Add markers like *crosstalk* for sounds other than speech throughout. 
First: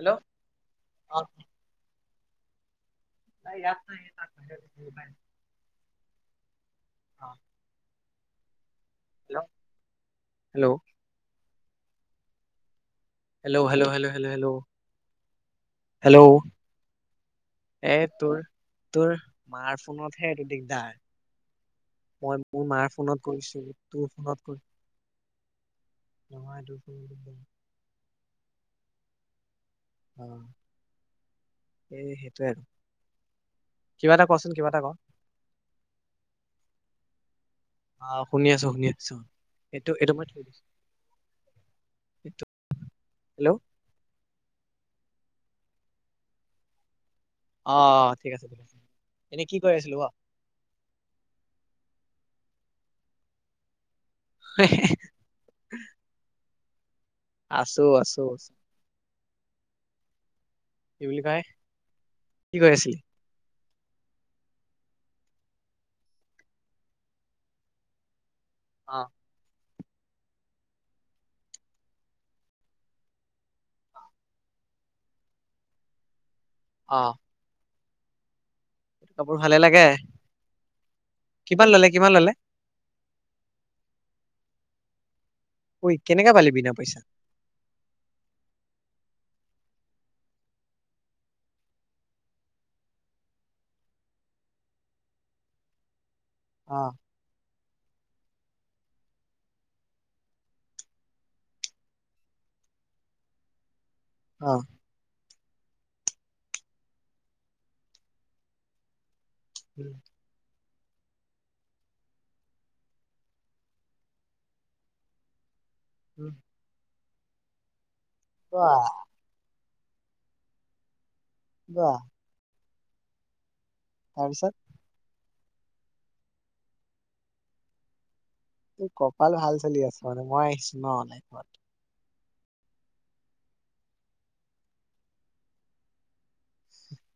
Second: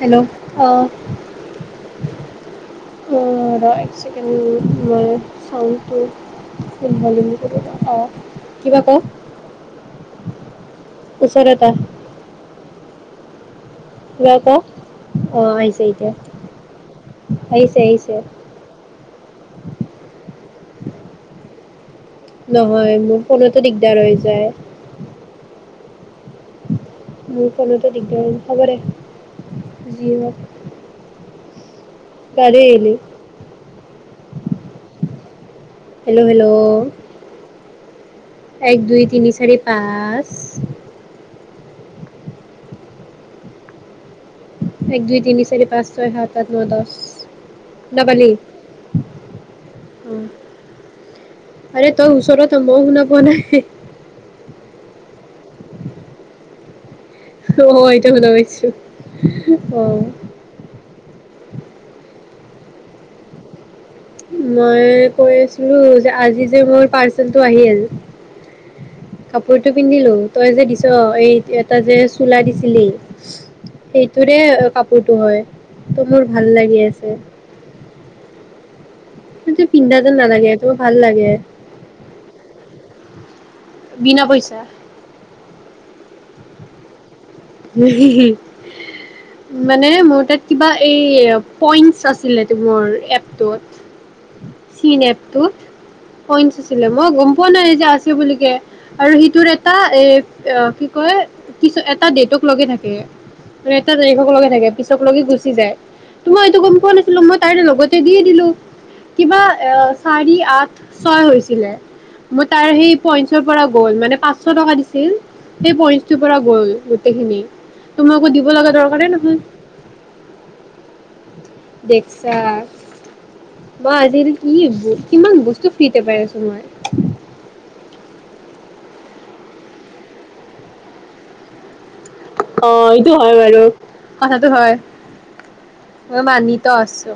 Hello অ। ৰ এক চেকেণ্ড, মই চাউণ্ডটো। *unintelligible* কোনো ফালে কলো ত অ কিবা ক? ঠিক আছে। *unintelligible* কোৱো অক, অ আহিছে এতিয়া। আহিছে এ আহিছে তোৰ তোৰ মাৰ ফোনতহে এইটো আহে। মই মোৰ মাৰ নহয় মোৰ ফোনত ফোনতো কৰিছিলো, দিগদাৰ তোৰ হৈ যায় ফোনত কৰি। নহয়তটো *unintelligible* মোৰখনতো, দিগদাৰ সবদে, অ জিহক। এই, সেইটোৱে আৰু। কিবা এটা কচোন, কিবা এটা ক। হেল্ল' হেল্ল' আহ শুনি আছো এক শুনি দুই আছো, তিনি চাৰি এইটো এইটো মই পাঁচ থৈ দিছো। হেল্ল' এক দুই তিনি চাৰি পাঁচ ছয় সাত আঠ ন দহ। আহ পালি ঠিক আছে ঠিক, মানে কি কৰি আছিলি ক। অঁ আৰে তই ওচৰত মই শুনা পোৱা নাই। সে। অ এইটো শুনা পাইছো, আহ। কি বুলি কয় কি কৰি আছিলি। মই কৈ আছিলো যে, আজি যে মোৰ পাৰ্চেলটো আহিল। অ কাপোৰ পিন্ধিলো তই যে দিছ, এই এটা যে চোলা দিছিলি সেইটোৰে কাপোৰতটো হয় ত মোৰ। ভাল লাগি অ আছে কাপোৰ ভালে একোটো লাগে পিন্ধা যেন নালাগে, মোৰ ভাল লাগে। কিমান ললে কিমান ললে বিনা পইচা ঐ কেনেকা পালি বিনা পইচাত। হিহি, মানে মোৰ তাত কিবা এই পইন্ট আছিল দিবৰ এপটোত চিন এপটোত। পইন্ আছিলে অ', মই গম পোৱা নাই যে আছে বুলিকে। আৰু সিটোৰ এটা এ কি কয় কিু এটা ডটত লগে থাকে ৰে তাৰিখক লগে অ'। থাক পিছকে গুছি তোমাৰ এইটো গম পোৱা নাছিলো মই তাই লগতে দিয়ে দিলো। কিবা এ উম, চাৰি আঠ ছয় হৈছিলে মোৰ তাৰ সেই পইন্টৰ পৰা গ'ল মানে পাঁচশ টকা দিছিল। সেই পইণ্টটোৰ উম। পৰা গ'ল। তিখিনি তোমাক আকৌ দিব লগা বাহ, দৰকাৰেই নহয়। বাহ দেখছা মই আজিৰ তাৰপিছত কি কিমান বস্তু কি ফ্ৰীতে পাই আছো মই এই কপাল ভাল চলি আছে, মই আহিছো ন। অ এইটো হয় বাৰু কথাটো হয়, মানিটো আছো।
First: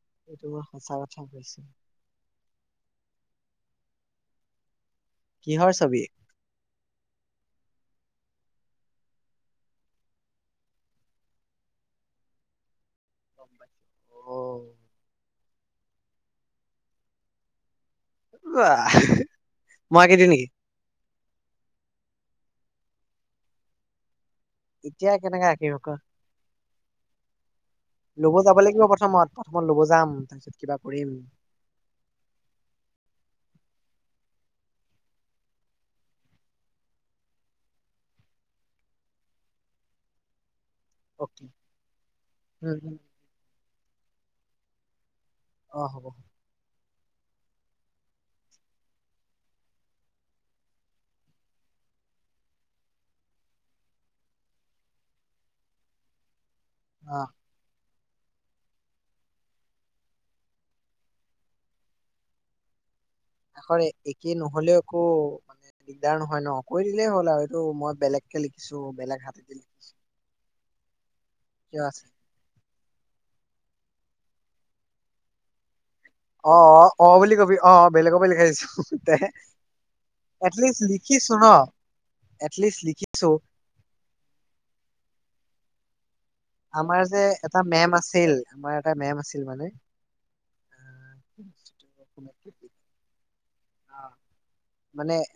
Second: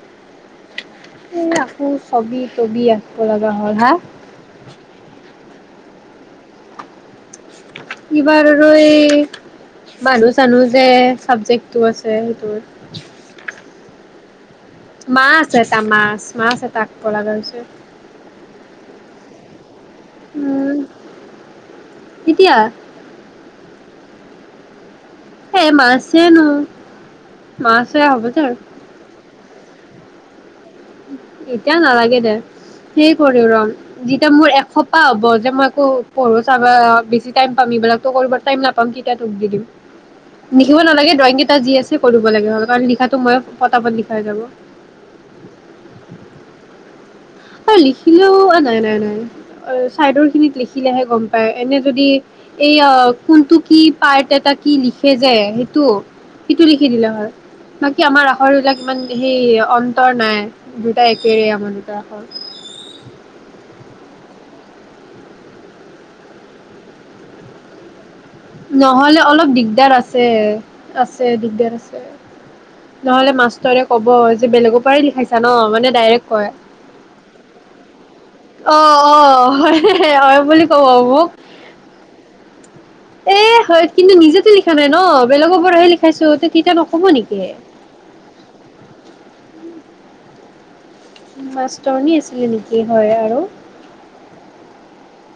*unintelligible* এ কৈছো। আকৌ চবি ছবি আঁকিব লগা হ'ল হা কিহৰ ছবি কিবাৰ আৰু এই মানু চানো যে চাবজেক্টটো আছে সেইটো অ'। মাছ এটা মাছ, মাছ এটা আকব লগা হৈছে। বাহ মই আকি দি নেকি? এতিয়া এতিয়া কেনেকে এ আঁকিম ক? মাছেনো মাছে হ'বতো। শপত ল'ব যাম। কিবা কৰিম। এতিয়া নালাগে দে সেই কৰি ৰম। তেতিয়া মোৰ এসোপো হ'ব যে মই আকৌ পঢ়ো চাব বেছি টাইম পাম এইবিলাক ত কৰিব টাইম নাপাম তেতিয়া তোক দি দিম। লিখিব নালাগে ড্ৰয়িং অকে, কেইটা যি আছে কৰিব লাগে উম, কাৰণ উম, লিখাটো মই পতা পত লিখাই যাব আহ হ ই লিখিলেও নাই নাই নাই চাইডৰ খিনিত লিখিলেহে গম পায় এনে যদি এই কোনটো কি পাৰ্ট এটা কি লিখে যে সেইটো সিটো লিখি দিলে অ', হয় বাক কি আমাৰ আখৰবিলাক ইমান সেই অন্তৰ নাই দুটাই একেৰে আমাৰ দুটা আখৰ আখৰ একেই নহলে একো মানে দিগদাৰ নহয় ন কৰি দিলেই হ'ল আৰু এইটো মই বেলেগ লিখিছো নহলে অলপ হাতেদি দিগদাৰ আছে আছ দিগদাৰ আছে নহলে মাছ তই ক'ব যে বেলেগৰ পৰাই লিখাইছা ন মানে ডাইৰেক্ট কয় অ অ অ বুলি কবি অ বেলেগ পৰা লিখাই আহছো অ অ হয় হয় বুলি এটলিষ্ট ক'ব মোক লিখিছো ন এটলিষ্ট লিখিছো এ হয় কিন্তু নিজেতো লিখা নাই ন বেলেগৰ পৰাহে লিখা আমাৰ যে এটা মেম আছিল আমাৰ এটা মেম আছিল আছিল মানে মাষ্টৰণী আছিলে নেকি হয় আৰু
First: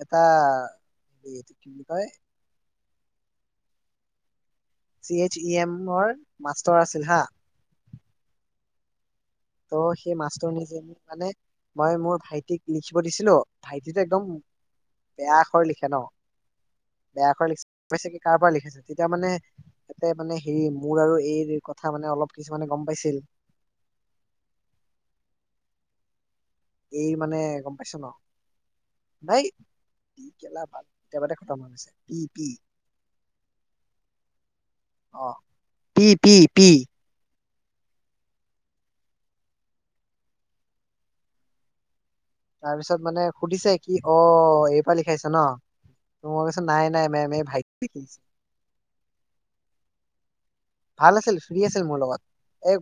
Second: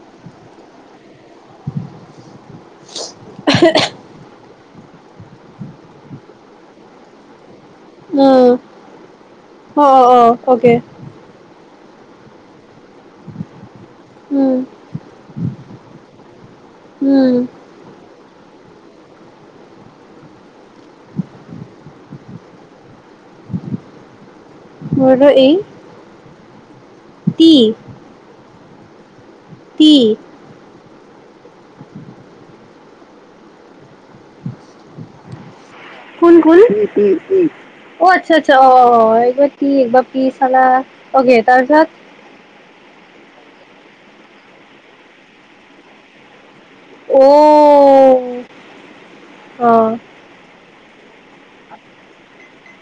তাৰ কি কয় *inaudible* চি এইচ ই এম ৰ মাষ্টৰ আছিল হা অ অ' সি মাষ্টৰনী যে মানে মই মোৰ ভাইটিক লিখিব দিছিলো ভাইটিটো একদম উম বেয়া আখৰ লিখে ন বেয়া উম আখৰ লিখ কাৰ পৰা লিখাইছ তেতিয়া মানে ততে মানে হেৰি মোৰ আৰু এই কথা মানে অলপ কিছুমানে গম পাইছিল মোৰ এই এই মানে টি গম পাইছে ন নাই টি কি কেলা বা কেতিয়া বাতেখটমোৱা হৈছে পি পি অ পি কোন পি কোন পি অ আচ্ছা আচ্ছা অ অ পি চলা পি তাৰপিছত তাৰ পিছত মানে সুধিছে কি অ এই পৰা লিখাইছে ন নাই নাই অ মেম ভাইটি অ ভাল আছিল ফ্ৰী আছিল মোৰ লগত এই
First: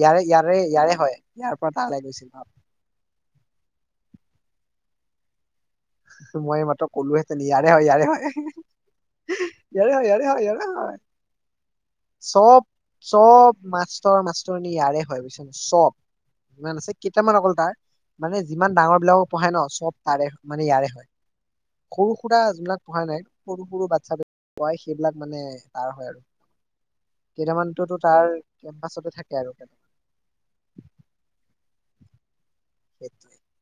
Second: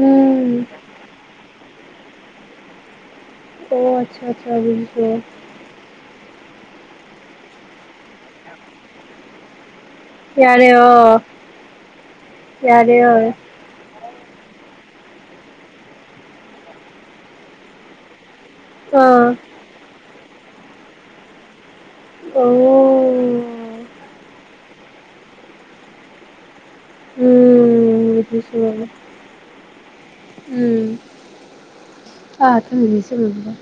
ইয়াৰে ইয়াৰে ইয়াৰে হয় ইয়াৰ পৰা তালৈ গৈছিলো আৰু অ আচ্ছা আচ্ছা বুজিছো মই মাত্ৰ ক'লোহেতেন ইয়াৰে হয় ইয়াৰে হয় ইয়াৰে হয় ইয়াৰে হয় ইয়াৰে হয় চব ইয়াৰে হয় চব মাছ ট মাষ্টৰনী ইয়াৰে হয় বুজিছ ন চব ইমান আছে কেইটামান অকল তাৰ। মানে যিমান ডাঙৰ বিলাগক পঢ়ায় ন চব আৰে। মানে ইয়াৰে হয়। সৰু সুৰা অ যিবিলাক পঢ়াই নাই সৰু অ সৰু বাচ্ছাবিলাক। প্ৰায় সেইবিলাক মানে তাৰ হয় আৰু। উম কেইটামানততো তাৰ বুজিছো বাৰু কেম্পাছতে থাকে আৰু। অ *inaudible* সেইটোৱে *unintelligible* *inaudible* *unintelligible*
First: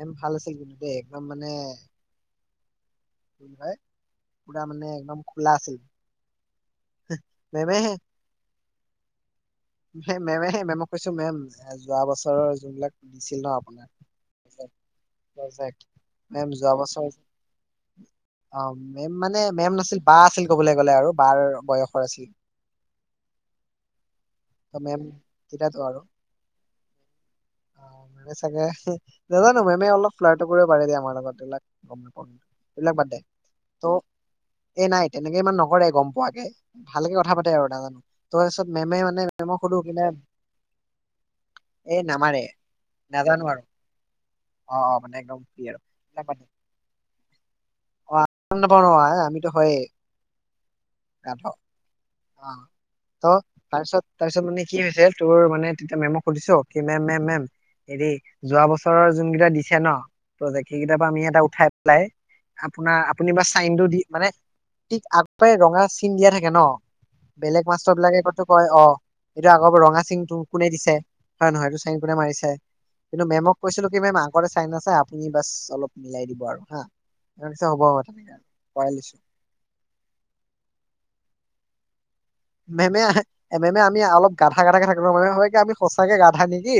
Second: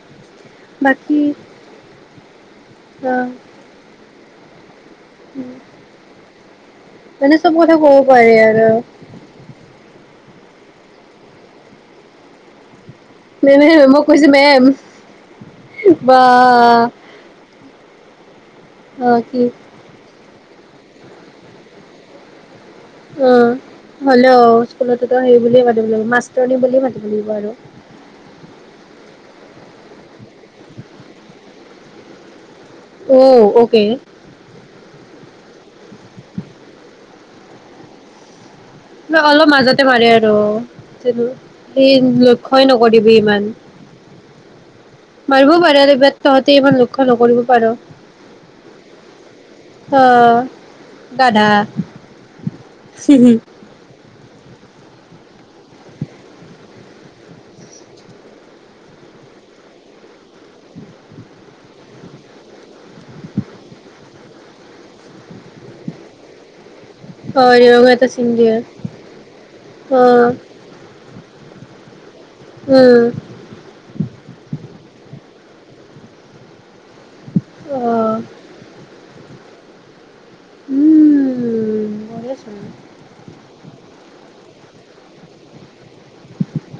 এম। ভাল আছিল কিন্তু দেই একদম মানে। অ সায়। পুৰা মানে। একদম খোলা আছিল। মানে চব কথা মেমেহে ক'ব পাৰি আৰু। হে মেমে হে মেমক কৈছো মেম যোৱা বছৰৰ যোনবিলাক। আছিল ন মেমে আপুনি মই কৈছো মেম পজেট বা মেম যোৱা বছৰ অ মেম মানে মেম নাছিল বা আছিল। ক'বলৈ গ'লে আৰু বাৰ বয়সৰ আছিল। উম। হ'লেও অ ত মেম স্কুলতো হে বুলিয়ে তেতিয়াতো মাতিব আৰু লাগিব মাষ্টৰ নি বুলিয়ে মাতিব লাগিব আৰু। অ', মেমে চাগে নাজানো মেমে অলপ ফ্লাইটো কৰিব পাৰে দিয়ে আমাৰ লগত এইবিলাক গম। এইবিলাক বাদদে অ অকে টপ এই নাইট। তেনেকে ইমান নকৰে গম পোৱাকে ভালকে কথা পাতে আৰু নাজানো তাচপাত। মেমে মানে। অলপ মেমক সুধো মাজতে কিনে মাৰে আৰু যে মোক সেই এই নামাৰে লক্ষ্যই নকৰিবি নাজানো ইমান। আৰু অ', অ', মানে একদম মাৰিবও ফ্ৰী পাৰে আৰু বাত তহঁতে ইমান লক্ষ্য নকৰিব পাৰ। আ নাপাওঁ নহয় আমিতো হয়েই অ গ গাধা *unintelligible* অ ত তাৰপিছত তাই। তাৰপিছত মানে কি হৈছে শেখ দূৰৰ মানে তেতিয়া মেমক সুধিছো কি মেম মেম মেম হেৰি যোৱা বছৰৰ যোন কেইটা দিছে ন প্ৰজেক সেইকেইটাৰ পৰা আমি এটা উঠাই পেলাই আপোনাৰ আপুনি বা চাইনটো দি মানে ঠিক আগ ৰঙা চিন দিয়া থাকে ন অ বেলেগ মাষ্টৰ এটা চিন বিলাকেতো দিয়ে কয় অ এইটো আগৰ ৰঙা অ চিনটো কোনে দিছে। হয় নহয়টো চাইন। কোনে মাৰিছে উম কিন্তু মেমক কৈছিলো কি মেম আগতে চাইন আছে আ। শুনি বাছ অলপ মিলাই দিব আৰু হা। ত পিছে হ'ব হ'ব আৰু তেনেকে পোৱাই লৈছো? উম উম। মেমে আহা। মেমেলপ গাধা গাধা থাকিব মানে হয় আমি? সঁচাকে গাধা নেকি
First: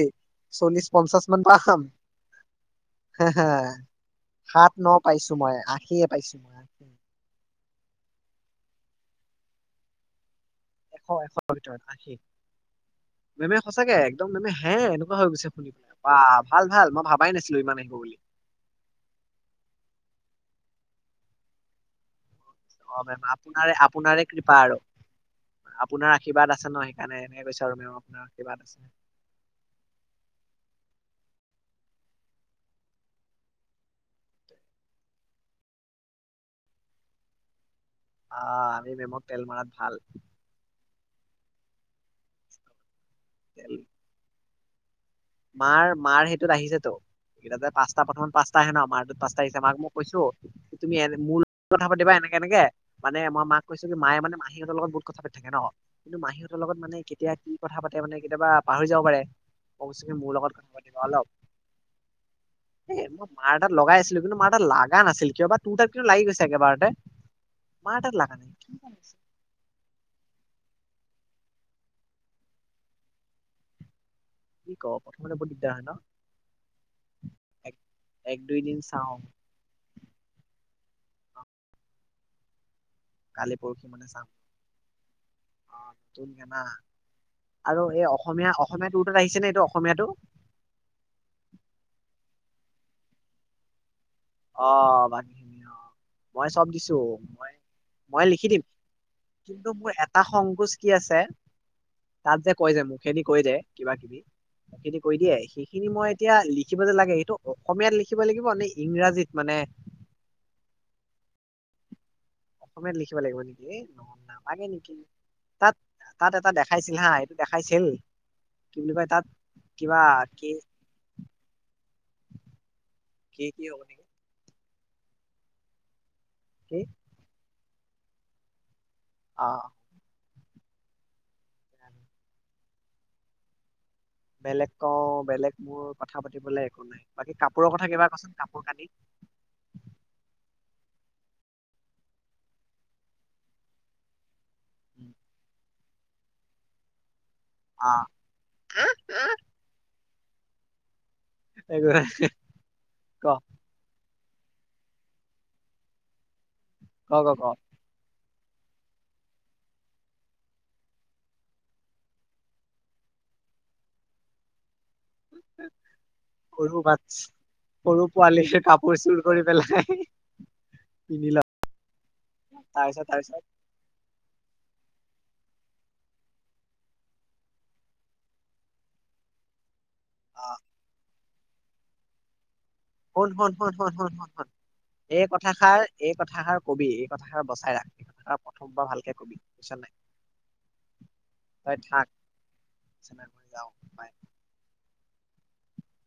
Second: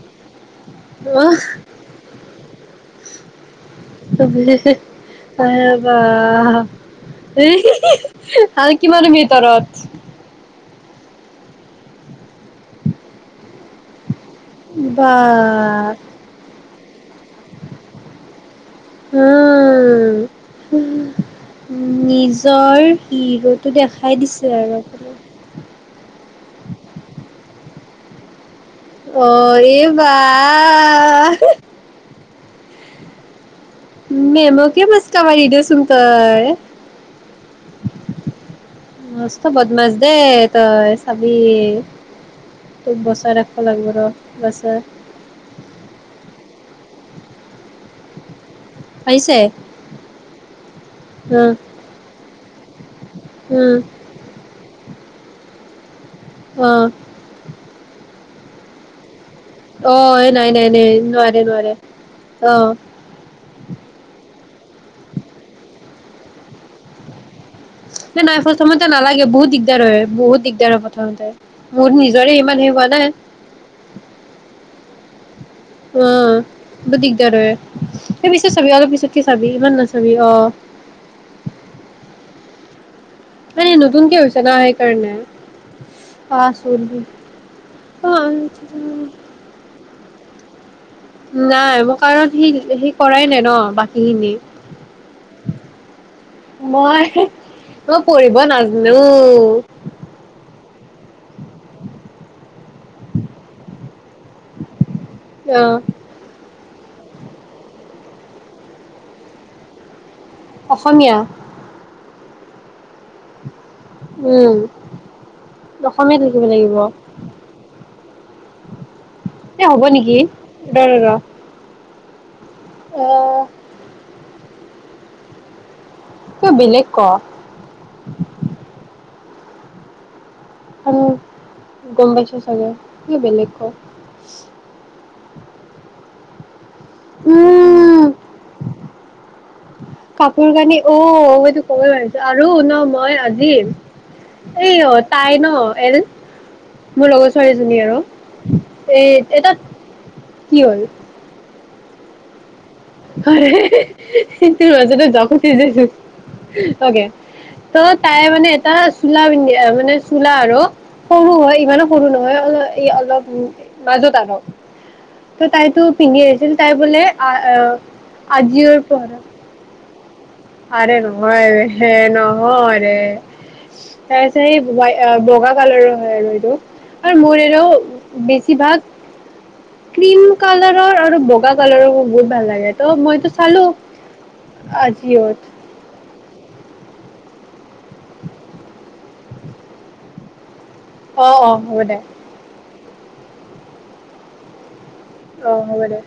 চল্লিশ পঞ্চাশ মান পাম হ হ সাত ন পাইছো মই আশীয়ে পাইছো মই আশী? আ হা আৰু কিমান ভিতৰত? এশ এশতৰ ভিতৰত আশী? তুমি সঁচাকে এক। একদম মেমে হে বা এনেকুৱা হৈ গৈছে শুনি পেলাই বা ভাল ভাল মই ভাবাই নাছিলো ইমান আহিব বুলি? নিজে। অ মেম আপোনাৰ আপোনাৰে কৃপা আৰু আপোনাৰ আশীৰ্বাদ আছে ন সেইকাৰণে এনেকে কৈছো আৰু মেম। আপোনাৰশীৰ্বাদ আছে? অ এই বা। মেমকে মচকা মাৰি দেচোন তই? আহ আমি মেমক তেল মস্ত মাৰাত ভাল বদমছ দে ত। আবি। তত বচাই ৰাখিব তেল লাগিব ৰ। উ। মাৰ মাৰ সেইটোত আহিছেতো এইেই যে পাঁচটা প্ৰথমমান পাঁচ? প হয়ে ন মাৰত আহিছে পাঁচটা আহ দিছে মাক মই কৈছো কি তুমি মোৰ উম কথা পাতিবা এনেকে এনেকে মানে মই মাক উম কৈছো কি মায়ে মানে মাহহতৰ লগত। কথা পাতি থাকে ন। কিন্তু মাহীহঁতৰ অ। লগত মানে কেতিয়া কি কথা পাতে মানে? কেতিয়াবা পাহৰি যাব পাৰে? মই কৈছো অ। এই মোৰ নাই লগত নাই কথা নাই পাতিবা নোৱাৰে নোৱাৰে অ অলপ এ মই মাৰ এাত লগাই আছিলো কিন্তু মাৰ তাত লগা নাছিল কিয় বা তোৰ তাক। তোৰ লাগি গৈছে যাগে একেবাৰতে? মাৰ তাত নাই লাগা নাই প্ৰথমত কি নালাগে বহুত দিগদাৰ হয় বহুত দিগদাৰ। তে আৰু প্ৰথমতে মোৰত নিজৰে ইমান হেৰি হোৱা নাই? কি ক প্ৰানে ব। অ ব দিগদাৰ হয় এক এই এক পিছেত দুই চাবি দিন অলপ পিছত চাওঁ কি চাবি ইমান নাচাবি অ। কালি পৰহি মানে নতুনকে চাম হৈছে ন সেইকাৰণে পা আহা চুল আৰু এই অ অসমীয়া চলি অসমীয়া তাত আহিছে ন এইটো অসমীয়াটো? নাই মোৰ কাৰণ সি সি কৰাই নাই ন। খিনি অ ভখিনি অ মই চব দিছো মই মই পঢ়িব লিখি দিম নাজানো কিন্তু মোৰ এটা সংকোচ কি আছে তাত যে কৈ দে মুখে দি কৈ দে কিবা কিবি মুখে দি কৈ দিয়ে অ সেইখিনি মই এতিয়া লি লিখিব যে লাগে এইটো অসমীয়াত লিখিব লাগিব নে ইংৰাজীত মানে অসমীয়া অসমীয়াত লিখিব লাগিব নেকি এ ন উম নাপাগে নেকি তাত অসমীয়াত তাত লিখিব এটা লাগিব দেখাইছিল হা এইটো দেখাইছিল কি বুলি কয় তাত এ হ'ব কিবা নেকি কি ৰ ৰ ৰ এ কি কি হ'ব নেকি ক কি বেলেগ ক *unintelligible* অ আৰু গম পাইছো চাগে কি বেলেগ ক বেলেগ ক বেলেগ মোৰ কথা পাতিবলৈ এক নাই বাকী কাপোৰৰ কথা উম কিবা কচোন কাপোৰ কানি কাপোৰ কানি অ সেইতটো ক'বই ভাৰিছো আৰু ন মই আজি এই অ তাই ন এদ মোৰ লগত ছোৱাজনী অ আৰু এই এটা কি হ'ল এক হয় মাজা যখতে যেছ অকে ক ক ক ত তাই মানে এটা চোলা পিন্ধ মানে চোলা আৰু সৰু হয় ইমানো সৰু নহয় অ অলপ মাজত আৰু ত তাইতো পিন্ধি আহিছিল তাই সৰু বাট বোলে আহ আহ সৰু পোৱালিে কাপোৰ চোৰ কৰি পেলাই *unintelligible* আৰে পিন্ধি লয় নহয় হে নহয় ৰে তাৰপিছত তাৰপিছত *unintelligible* তাৰপিছত সেই এ বগা কালাৰো হয় আৰু এইটো আৰু মোৰ এইটো বেছিভাগ ক্ৰীম অ কালাৰৰ আৰু বগা কালাৰো বহুত ভাল লাগে ত' মইতো শুন শুন চালো শুন শুন শুন শুন শুন এই আজিঅ'ত কথাষাৰ এই কথাষাৰ কবি কথাষাৰ বচাই ৰাখ আৰু প্ৰথমবাৰ ভালকে কবি বুজিছা নাই। অ অ হ'ব দে। চনে ম‌ই যাওঁ বাই। অহ সব দে।